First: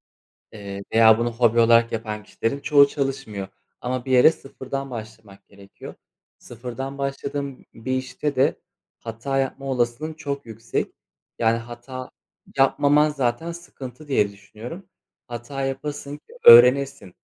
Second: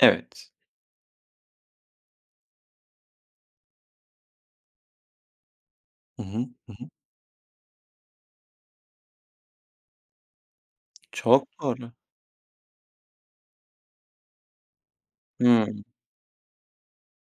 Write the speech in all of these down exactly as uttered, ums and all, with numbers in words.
Evet. Eee, veya bunu hobi olarak yapan kişilerin çoğu çalışmıyor ama bir yere sıfırdan başlamak gerekiyor. Hı hı. Hı hı. Sıfırdan başladığın bir işte de hata yapma olasılığın çok yüksek. Yani Çok doğru. hata yapmaman zaten sıkıntı, diye düşünüyorum. Hata Hımm. yapasın ki öğrenesin.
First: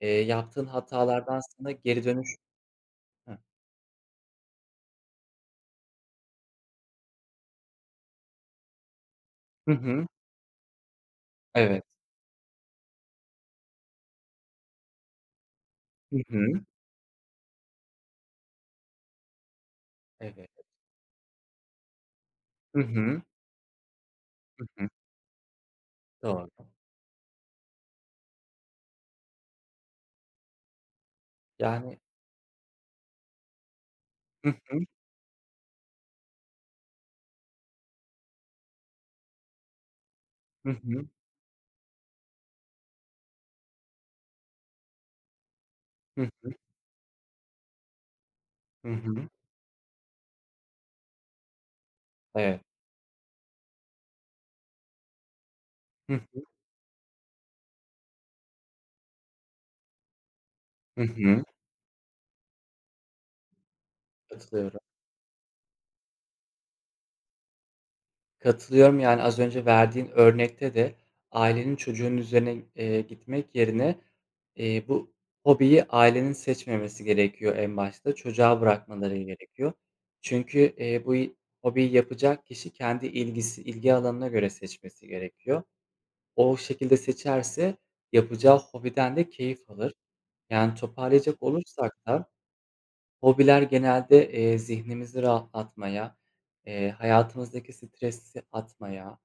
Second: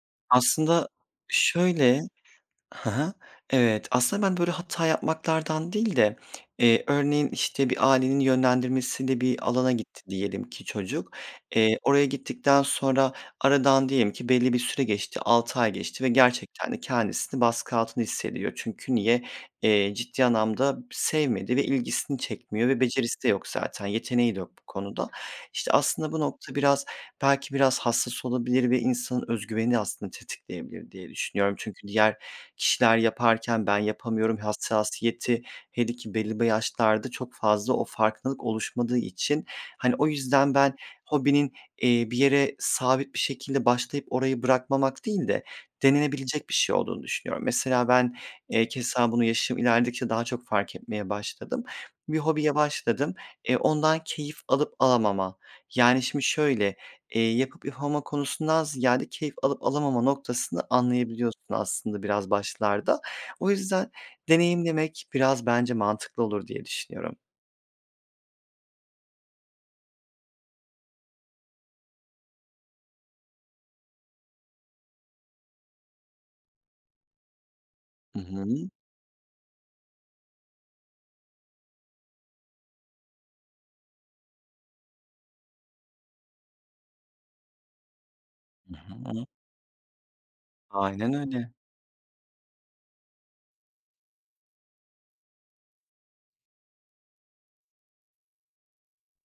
Eee, yaptığın Aslında, hatalardan sana şöyle geri dönüş Hı hı, Hıh. evet. Aslında, ben böyle hata yapmaktan değil de, eee, örneğin, işte, bir ailenin yönlendirmesiyle bir Hı alana gitti hı. diyelim ki çocuk. Eee, Evet. oraya gittikten sonra aradan diyelim ki belli bir süre geçti, altı ay geçti ve Hı hı. gerçekten de kendisini baskı altında hissediyor. Çünkü niye? Eee, ciddi Evet. anlamda b sevmedi ve ilgisini çekmiyor, Hı hı. becerisi de yok zaten, yeteneği de yok bu Hı hı. konuda. İşte, aslında bu Doğru. nokta biraz, belki biraz hassas olabilir ve insanın öz güvenini aslında tetikleyebilir diye düşünüyorum. Çünkü Yani diğer kişiler yaparken, "Ben yapamıyorum." Hı hı. hassasiyeti, hele ki belli yaşlarda çok fazla o farklılık oluşmadığı için. Hani, o yüzden Hı ben hı. hobinin, eee, bir yere sabit bir şekilde başlayıp orayı bırakmamak değil de Hı denenebilecek hı. bir şey olduğunu düşünüyorum. Mesela ben, eee, Hı keza bunu hı. yaşım ilerledikçe daha çok fark etmeye başladım. Bir hobiye Evet. başladım, eee, ondan keyif alıp alamam yani Hı şimdi hı. şöyle: Eee, yapıp yapamama konusundan ziyade keyif alıp alamama noktasını Hı anlayabiliyorsun hı. aslında biraz başlarda. O yüzden Katılıyorum. deneyimlemek biraz bence mantıklı olur, diye düşünüyorum. Katılıyorum. Yani az önce verdiğin örnekte de ailenin çocuğun üzerine, eee, gitmek yerine, eee, bu hobiyi ailenin seçmemesi gerekiyor en başta, Hı çocuğa hı. bırakmaları gerekiyor. Çünkü, eee, bu y hobiyi yapacak kişi kendi ilgisi ilgi alanına göre seçmesi gerekiyor. O şekilde seçerse yapacağı Hı hobiden hı. de keyif alır. Yani Aynen toparlayacak öyle. olursak da hobiler genelde, eee, zihnimizi rahatlatmaya, eee, hayatımızdaki stresi atmaya,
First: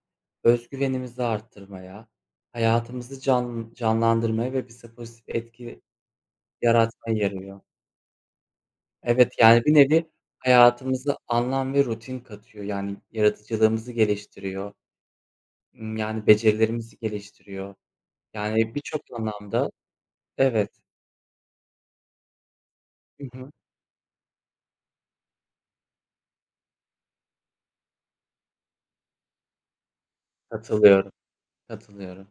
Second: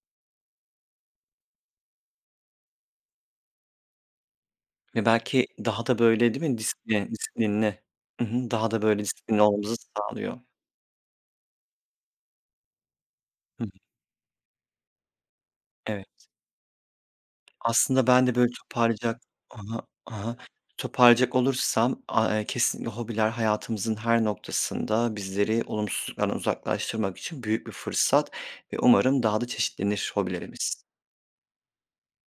öz güvenimizi arttırmaya, hayatımızı can canlandırmaya ve bize Ya, pozitif belki etki daha da böyle değil mi? Disiplin yaratmaya yarıyor. disiplinli I hı, daha da böyle Evet, disiplinli yani, bir olmamızı nevi sağlıyor. hayatımıza anlam ve rutin katıyor. Yani, Hı hı. yaratıcılığımızı geliştiriyor. Imm, yani, Evet. becerilerimizi geliştiriyor. Aslında, ben de böyle Yani, birçok toparlayacak Ha anlamda ha, ha ha. Evet. Toparlayacak olursam, aaa, eee, kesinlikle Hı hobiler hı. hayatımızın her noktasında bizleri olumsuzluklardan uzaklaştırmak için büyük bir fırsat ve umarım daha da çeşitlenir hobilerimiz. Katılıyorum, katılıyorum.